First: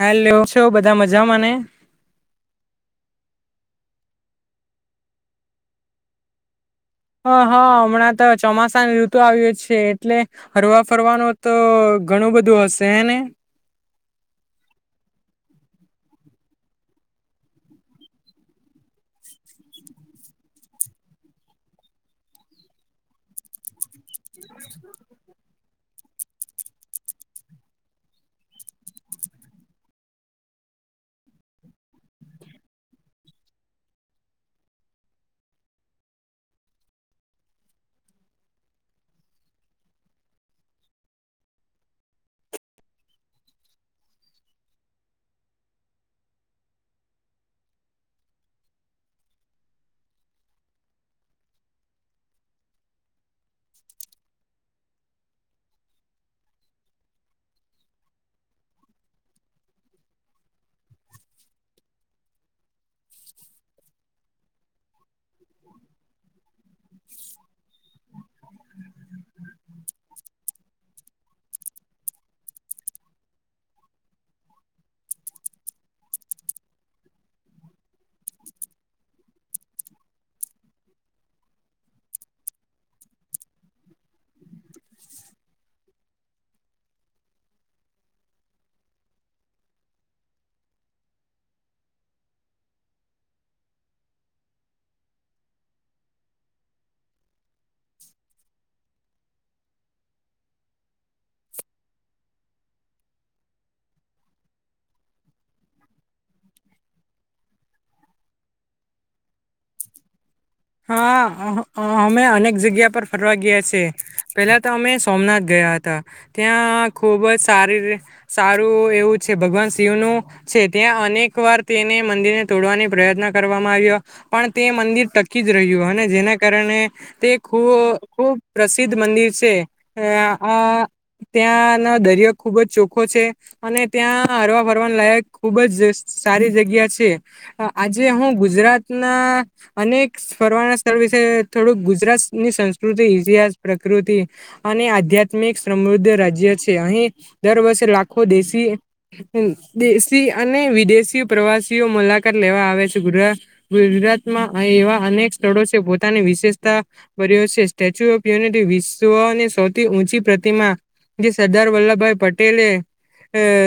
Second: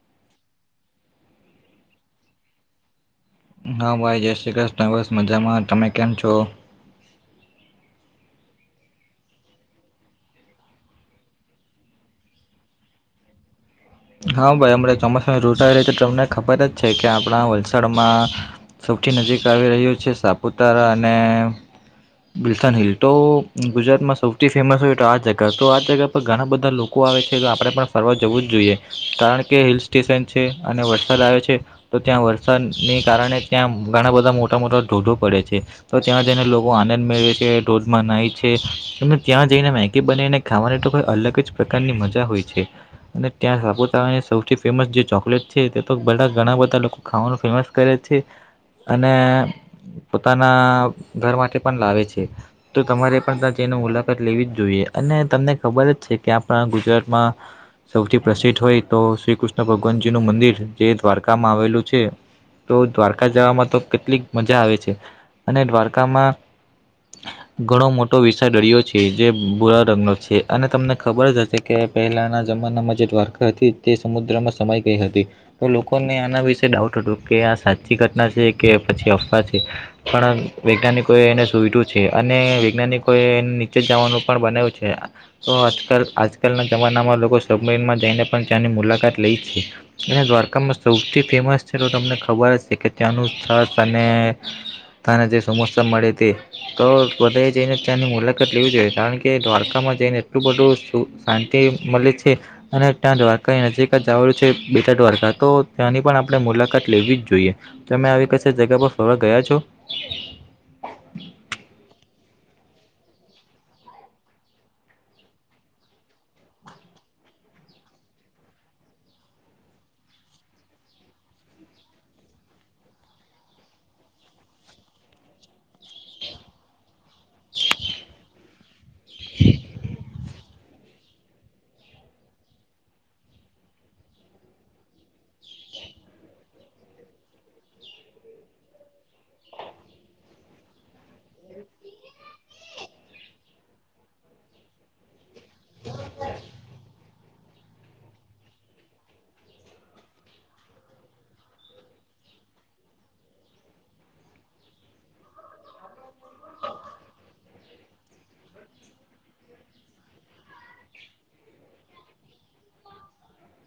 હ કેમ છો બધા મજામાંને હા ભાઈ જય શ્રી કૃષ્ણ મજામાં તમે કેમ છો હ હા હમણાં તો ચોમાસાની ઋતુ આવ્યો છે એટલે ફરવા ફરવાનું તો ઘણું બધું હશે ને હા ભાઈ અમ ચોમાસાની ઋતુ રહી છે તમને ખબર જ છે કે આપણા વલસાડમાં સોવથી નજીક આવી રહ્યું છે સાપુતારા અને બલસન હિલ તો ગુજરાતમાં સૌથી ફેમસ હોય તો આ જગ્યા તો આ જગ્યા પર ઘણા બધા લોકો આવે છે તો આપણે પણ ફરવા જવું જ જોઈએ કારણ કે હિલ સ્ટેશન છે અને વરસાદ આવે છે તો ત્યાં વરસાદને કારણે ત્યાં ઘણા બધા મોટા મોટા ધોધો પડે છે તો ત્યાં જને લોકો આનંદ મેળવે છે ધોધમાં નાહી છે તને ત્યાં જઈને મેગી બનાવીને ખાવાની તો કોઈ અલગ જ પ્રકારની મજા હોય છે અને ત્યાં સાપુતાની સૌથી ફેમસ જે ચોકલેટ છે તે તો બા ઘણા બધા લોકો ખાવાનું ફેમસ કરે છે અને પોતાના ઘર માટે પણ લાવે છે તો તમારે પણ મુલાકાત લેવી જ જોઈએ અને તમને ખબર જ છે કે આપણા ગુજરાતમાં સૌથી પ્રસિદ્ધ હોય તો શ્રી કૃષ્ણ ભગવાનજી નું મંદિર જે દ્વારકામાં આવેલું છે તો દ્વારકા જવામાં તો કેટલીક મજા આવે છે અને દ્વારકામાં ઘણો મોટો વિષાડ દરિયો છે જે ભૂરા રંગનો છે અને તમને ખબર જ હશે કે પહેલાના જ જે દ્વારકા હતી તે સમુદ્રમાં સમાઈ ગઈ હતી તો લોકોને આના વિશે ડાઉટ હતો કે આ સાચી ઘટના છે કે પછી અફવા છે પણ વૈજ્ઞાનિકોએ એને સુઈધ્યું છે અને વૈજ્ઞાનિકોએ નીચે જવાનું પણ બનાવ્યું છે તો આજકાલના જમાનામાં લોકો સબમેરીનમાં જઈને પણ ત્યાંની મુલાકાત લઈ છે અને દ્વારકામાં સૌથી ફેમસ છે તો તમને ખબર ત્યાનું છાસ અને સમોસા મળેતે જઈને તંની મુલાકાત લેવી જોઈએ કારણ કે દ્વારકામાં જઈને એટલું બધું શાંતિ મળે છે છે અને ત્યાં દ્વારકાની નજીક જ આવેલું છે બેટદ્વારકા તો ત્યાંની પણ આપણે મુલાકાત લેવી જોઈએ. જોઈએ તમે આવી કશે જગ્યા પર ફરવા ગયા છો?? હા. હા અમે અનેક જગ્યા પર ફરવા ગયા છીએ પહેલાં તો અમે સોમનાથ ગયા હતા ત્યાં ખુબ જ સ સારું એવું છે ભગવાન શિવનુ છે ત્યાં અનેક વાર તેને મંદિરને તોડવાની પ્રયત્ન કરવામાં આવ્યો પણ તે મંદિર જ રહ્યું અને જેના કારણે તે ખૂબ પ્રસિદ્ધ મંદિર છે. આ ત્યાંનો દરિયો ખુબ જ ચોખો છે અને ત્યાં હરવા ફરવા લાયક ખુબ જ સારી જગ્યા છે. આજે હું ગુજરાતના અનેક ફરવા સ્થળ વિશે થોડુંક ગુજરાતની સંસ્કૃતિ, ઇતિહાસ, પ્રકૃતિ અને આધ્યાત્મિક આ્યાત્મિક સમૃદ્ધ રાજ્ય છે. અહીં દર વર્ષે લાખો દેશી દેશી દેશી અને વિદેશી પ્રવાસીઓ મુલાકાત લેવા આવે છે. ગુજરાતમાં એવા અનેક સ્થળો છે પોતાની વિશેષતા બર્યો છે. સ્ટેચ્યુ ઓફ યુનિટી વિશ્વની સૌથી ઊંચી પ્રતિમા જે સરદાર વલ્લભભાઈ પટેલે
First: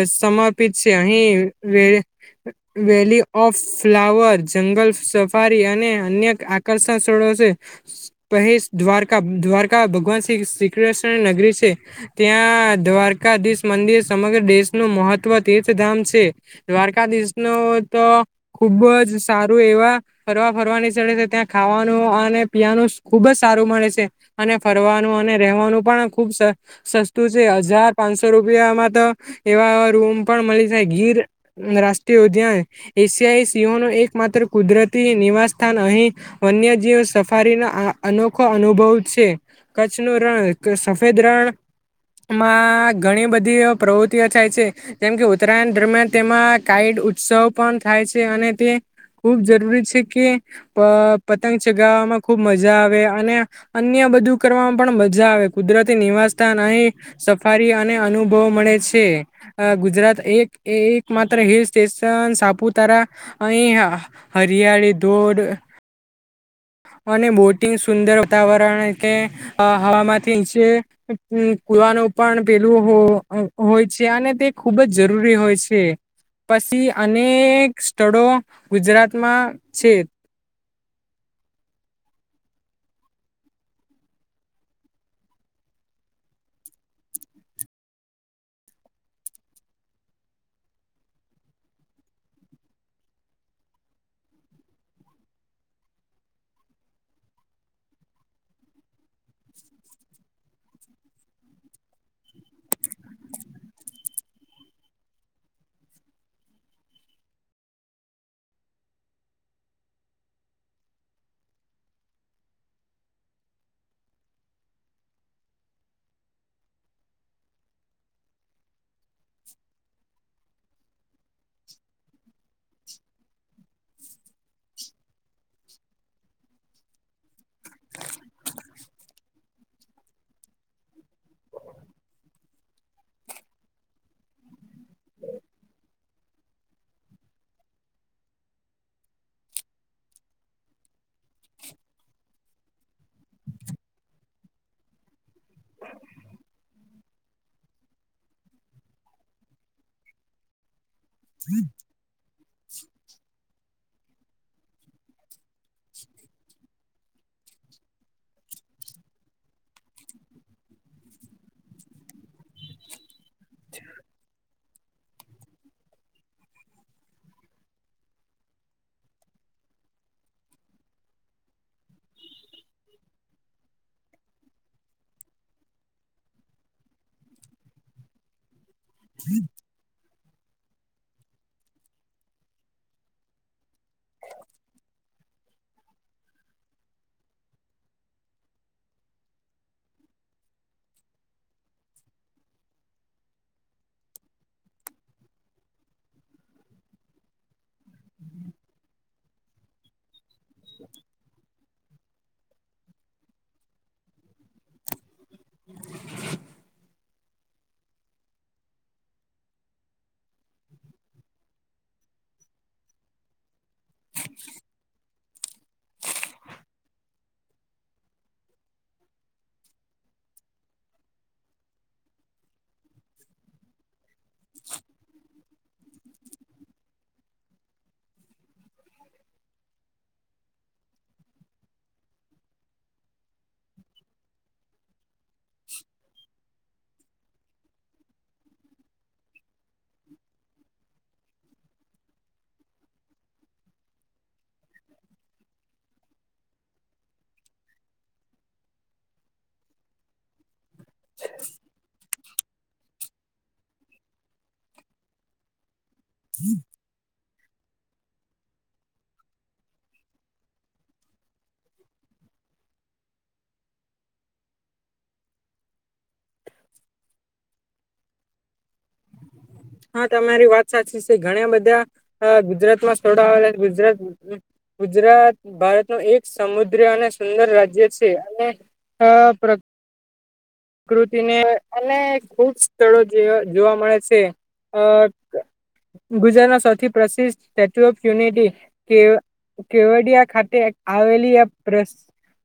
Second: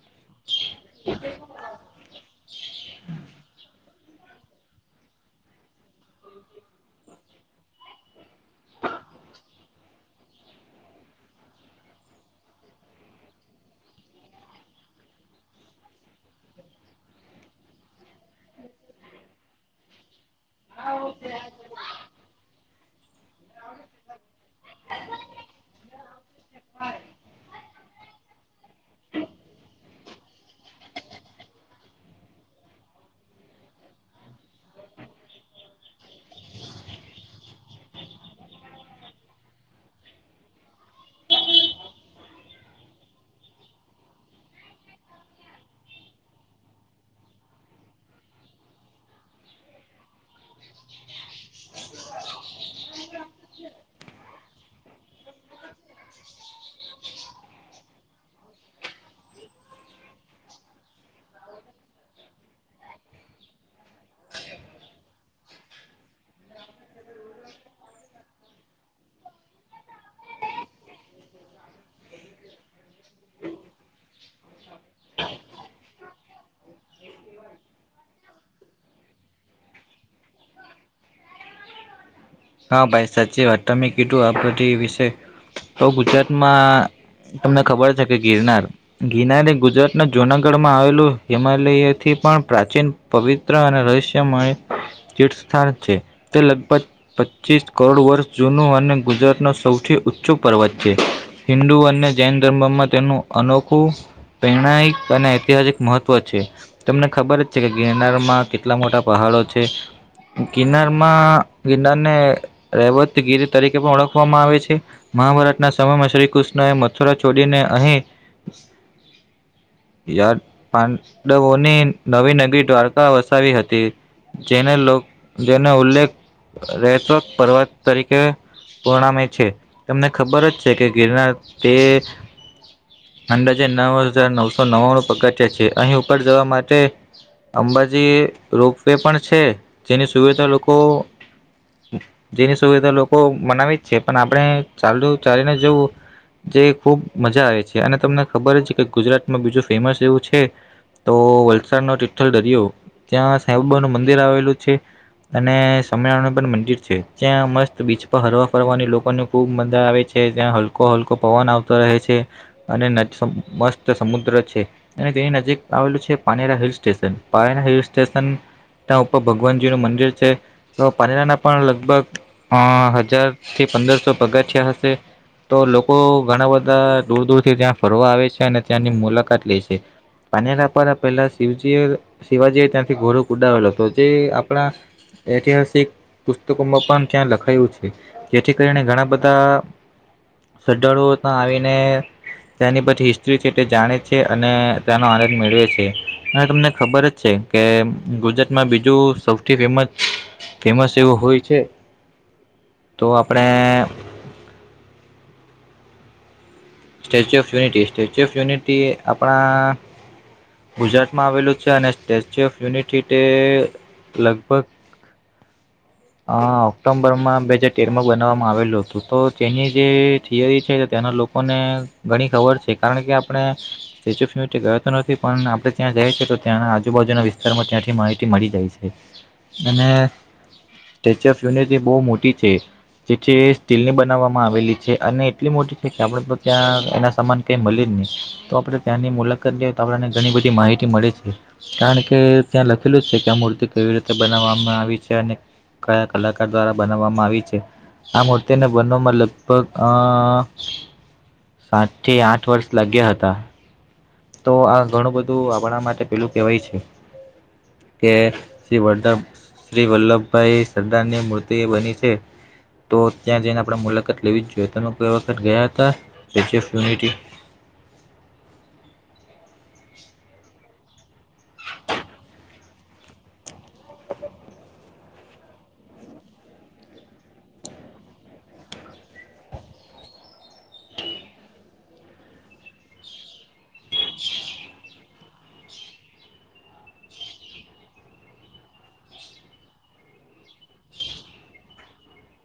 સમર્પિત છે અહીં વે વેલી ઓફ ફ્લાવર જંગલ સફારી અને અન્ય આકર્ષણ સ્થળો છે. પહે દ્વારકા ભગવાન શ્રી શ્રીકૃષ્ણ નગરી છે. ત્યાં દ્વારકાધીશ મંદિર સમગ્ર દેશનું મહત્વ તીર્થધામ છે દ્વારકાધીશ ન તો ખુબ જ સારું એવા ફરવા ફરવાની છે દ્વારકાધીશ ત્યાં ખાવાનું અને પીવાનું ખુબ જ સારું મળે છે અને ફરવાનું અને રહેવાનું પણ ખુબ સસ્તું છે હજાર પાંચસો રૂપિયામાં તો એવા રૂમ પણ મળી જાય. ગીર રાષ્ટ્રીય ઉદ્યાન એશિયાઈ સિંહોનો એકમાત્ર કુદરતી નિવાસ સ્થાન. અહી વન્યજીવ સફારીનો અનોખો અનુભવ છે. કચ્છ નું રણ સફેદ રણ માં ઘણી બધી પ્રવૃતિઓ થાય છે. જેમ કે ઉત્તરાયણ દરમિયાન તેમાં કાઈટ ઉત્સવ પણ થાય છે અને તે ખૂબ જરૂરી છે કે પતંગ ચગાવવામાં ખુબ મજા આવે અને અન્ય બધું કરવામાં પણ મજા આવે. કુદરતી નિવાસ સ્થાન અહી સફારી અને અનુભવ મળે છે. ગુજરાત એક એક માત્ર હિલ સ્ટેશન સાપુતારા અહી હરિયાળી ચોડ અને બોટિંગ સુંદર વાતાવરણ કે હવામાંથી નીચે કુવાનું પણ પેલું હોય છે અને તે ખૂબ જ જરૂરી હોય છે પછી અનેક સ્થળો ગુજરાતમાં છે. [unintelligible] હા ભાઈ સાચી વાત તમે કીધું આ બધી વિશે તો ગુજરાતમાં તમને ખબર છે કે ગિરનાર ગિરનાર એ ગુજરાત ના જુનાગઢ માં આવેલું હિમાલયથી પણ પ્રાચીન પવિત્ર અને રહસ્યમય તીર્થસ્થાન છે. તે લગભગ પચીસ કરોડ વર્ષ જૂનું અને ગુજરાતનુ સૌથી ઊંચું પર્વત છે. હિન્દુ અને જૈન ધર્મમાં તેનું અનોખું પ્રેણાયિક અને ઐતિહાસિક મહત્વ છે. તમને ખબર જ છે કે ગિરનારમાં કેટલા મોટા પહાડ છે ગિરનારમાં ગિરનારને રેવત ગીર તરીકે પણ ઓળખવામાં આવે છે મહાભારતના સમયમાં શ્રીકૃષ્ણ મથુરા ચોડીને અહીં પાંડવોની નવી નગરી દ્વારકા વસાવી હતી જેને લોક જેનો ઉલ્લેખ રહેશક પર્વત તરીકે પરણામે છે તમને ખબર જ છે કે ગિરનાર તે અંદાજે નવ હજાર નવસો નવાણું પગટ્યા છે અહીં ઉકળ જવા માટે અંબાજી રોપ વે પણ છે જેની સુવિધા લોકો જેની સુવિધા લોકો મનાવી જ છે પણ આપણે ચાલું ચાલીને જોવું જે ખૂબ મજા આવે છે અને તમને ખબર જ કે ગુજરાતમાં બીજું ફેમસ એવું છે તો વલસાડ ન તિ્ઠલ દરિયો ત્યાં બ નું મંદિર આવેલું છે અને સમ મંદિર છે જ્યાં મસ્ત બીચ પર હરવા ફરવાની લોકોને ખુબ મજા આવે છે જ્યાં હલકો હલકો પવાન આવ રહે છે અને મસ્ત સમુદ્ર છે અને તેની નજીક આવેલું છે પાણી [unintelligible] હિલ સ્ટેશન [unintelligible] હિલ સ્ટેશન ના ઉપર ભગવાનજી નું મંદિર છે.. પાનીરાના પણ લગભગ અ હજાર થી પંદરસો પગાઠિયા હશે. તો લોકો ઘણા બધા દૂર દૂરથી ત્યાં ફરવા આવે છે અને ત્યાંની મુલાકાત લે છે. પાનેરા [unintelligible] પહેલા શિવજી શવાજી એ ત્યાંથી [unintelligible] ઉડાવેલો હતો જે આપણા. ઐતિહાસિક. પુસ્તકોમાં પણ ત્યાં લખાયું છે. [unintelligible] આવીને તેની પછી હિસ્ટ્રી છે, તે જાણે છે, અને તેનો આનંદ મેળવે છે, અને તમને ખબર જ છે. કે ગુજરાતમાં બીજું સૌથી ફેમસ. ફેમસ એવું હોય છે, તો આપણે. [unintelligible] Statue of unity statue of unity આપણા. ગુજરાતમાં આવેલું છે, અને સ્ટેચ્યુ ઓફ યુનિટી તે લગભગ. [unintelligible] અ ઓક્ટો્બરમાં બે હાજાર તેર માં બનાવવામાં આવેલું હતું તો તેની જે થિયરી છે, તેના લોકોને ઘણી ખબર છે, કારણ કે આપણે સ્ટેચ્યુ ઓફ યુનિટી ગયો તો નથી પણ આપણે. ત્યાં જાય છે, તો ત્યાંના આજુબાજુના વિસ્તારમાં ત્યાંથી માહિતી મળી જાય છે, અને. સ્ટેચ્યુ ઓફ યુનિટી બહુ મોટી છે, જેથી સ્ટીલની બનાવવામાં આવેલી છે, અને. [inaudible] ત્યાં એનાં સામાન [unintelligible] જ [unintelligible] તો આપણે ત્યાંની મુલાકાત જઈએ તો આપણને ઘણી બધી માહિતી મળે છે. કારણ કે ત્યાં લખેલું છે, કે આ મૂર્તિ કેવી રીતે બનાવવામાં આવી છે, અને. કયા કલાકાર દ્વારા બનાવવામાં આવી છે, આ મૂર્તિને બનાવામાં લગભગ અ સાત થી આઠ વર્ષ લાગ્યા હતા. તો આ ઘણું બધું આપણા માટે પેલું કેવાય છે. કે [unintelligible] શ્રી વલ્લભભાઈ સરદારની મૂર્તિ બની છે. તો ત્યાં જઈને આપણે મુલાકાત લેવી જ જોઈએ તમેઈ વખત ગયા હતા સ્ટેચ્યુ ઓફ યુનિટી. [unintelligible] હા તમારી વાત. [unintelligible] બધા ગુજરાતમાં [unintelligible] ગુજરાત. ભારત ન એક સમુદ્ર અને સુંદર રાજ્ય છે, અને આ કૃતિને અને ખુબ સ્થળો [unintelligible] જોવા મળે છે. ગુજરાતના સૌથી પ્રસિદ્ધ સ્ટેચ્યુ ઓફ યુનિટી કે કેવડિયા,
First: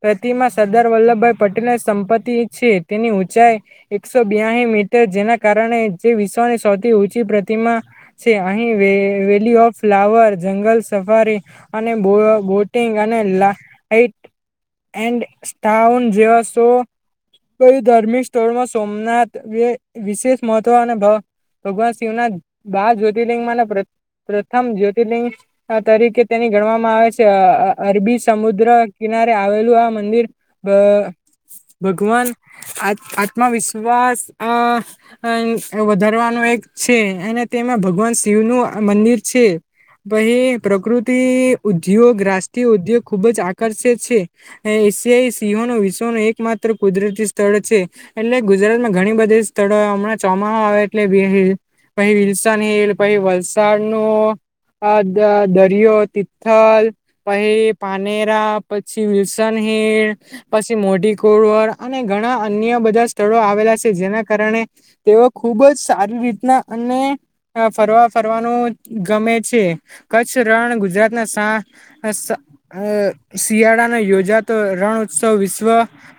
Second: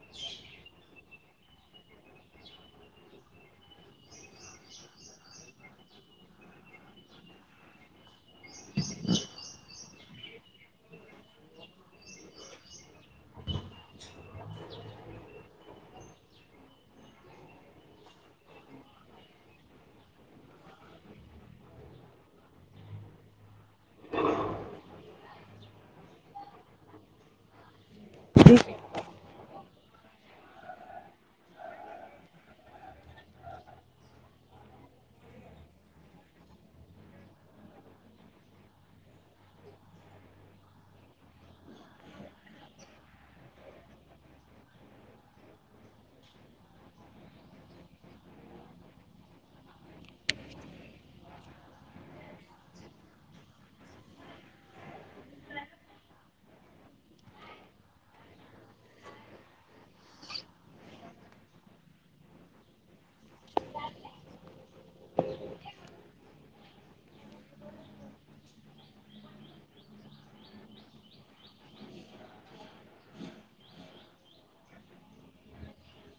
પ્રતિમા સરદાર વલ્લભભાઈ પટેલ સંપત્તિ છે, તેની ઊંચાઈ એકસો બ્યાસી મી જેના કારણે જે વિશ્વની સૌથી ઊંચી પ્રતિમા છે, અહીં વેલી ઓફ ફ્લાવર જંગલ સફારી અને બોટિંગ અને [unintelligible] એન્ડ. [unintelligible] ધાર્મિક સ્થળોમાં સોમનાથ વિશેષ મહત્વ અને ભ ભગવાન શિવના બાર જ્યોતિર્લિંગ માંના પ પ્રથમ જ્યોતિર્લિંગ તરીકે તેની. કરવામાં આવે છે, અ અરબી સમુદ્ર કિનારે આવેલું આ મંદિર ભ ભગવાન આ આત્મવિશ્વાસ આ [unintelligible] વધારવાનો એક છે, અને તેમાં ભગવાન શિવ નું મંદિર છે. [unintelligible] પ્રકૃતિ ઉદ્યોગ રાષ્ટ્રીય ઉદ્યોગ ખુબ જ આકર્ષિત છે. એશિયાઈ સિંહો નો વિશ્વન એક માત્ર કુદરતી સ્થળ છે, એટલે ગુજરાતમાં ઘણી બધી સ્થળ હમણાં ચોમા આવે એટલે બેહે પહી વિલસન હિલ પહી વલસાડનુ [unintelligible] દરિયો તિથલ પહી પાનેરા પછી વિલસન હીણ પછી મોઢી કોરવર અને ઘણા અન્ય બધા સ્થળો આવેલા છે, જેના કારણે તેઓ ખુબ જ સારી રી [unintelligible] અને ફરવા ફરવાનું ગમે છે, કચ્છ રણ ગુજરાતના સા અ શિયાળાને યોજાતો રણ ઉત્સવ વિશ્વ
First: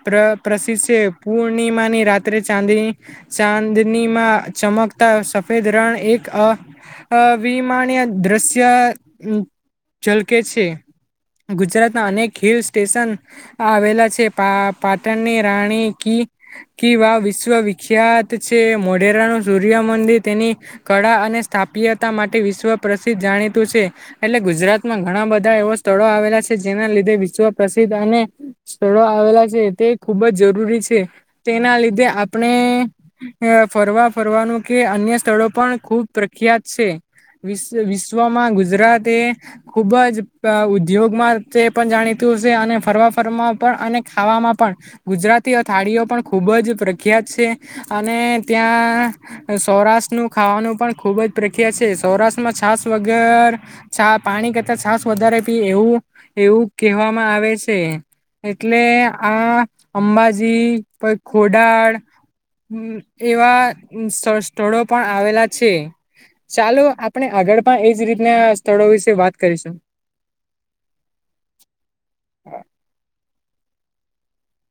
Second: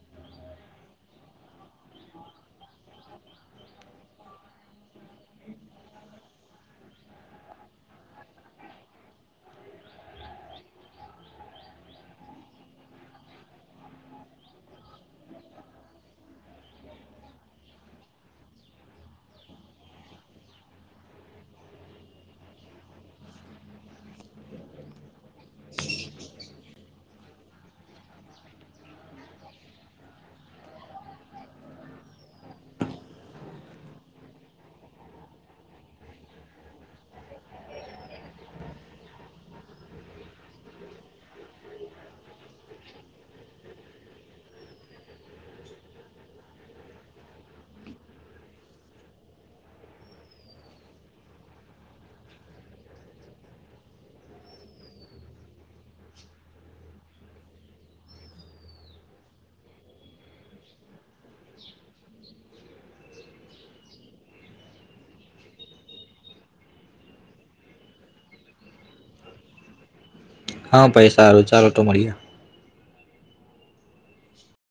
પ્ર પ્રસિદ્ધ છે, પૂર્ણિમાની રાત્રે ચાદી ચાંદનીમાં ચમક તા સફેદ રણ એક અ અવિમાણીય દૃશ્ય ચલકે છે ગુજરાતમાં અનેક હિલ સ્ટેશન આવેલા છે, પા પાટણની રાણી કી કી વાવ વિશ્વ વિખ્યાત છે, મોઢેરાનુ સુર્ય સૂ્ય મંદિર તેની કળા અને સ્થાપ્યતા માટે વિશ્વ પ્રસિદ્ધ જાણીતું છે, એટલે ગુજ ગુજરાતમાં ઘણા બધા એવા સ્થળો આવેલા છે, જેના લીધે વિશ્વ પ્રસિદ્ધ અને સ્થળો આવેલા છે. તે ખુબ જ જરૂરી છે, તેના લીધે આપણે અ ફરવા ફરવાનું કે અન્ય સ્થળો પણ ખુબ પ્રખ્યાત છે. વિશ વિશ્વમાં ગુજરાત એ ખુબ જ અ ઉદ્યોગમાં તે પણ જાણીતું અને ફરવા ફરવા પણ અને ખાવામાં પણ ગુજરાતી થાળીઓ પણ ખુબ જ પ્રખ્યાત છે, અને ત્યાં સૌરાષ્ટ્ર નું ખાવાનું પણ ખુબ જ પ્રખ્યાત છે, સૌરાષ્ટ્રમાં છાસ વગર છા પાણી કરતા છાસ વધારે પી એવું એવું કહેવામાં આવે છે, એટલે આ અંબાજી પ ખોડાળ એવા સ સ્થળો પણ આવેલા છે. ચાલો આપણે આગળ પણ એજ રીતના સ્થળો વિશે વાત કરીશું. હા, ભાઈ સારું ચાલો તો મળીએ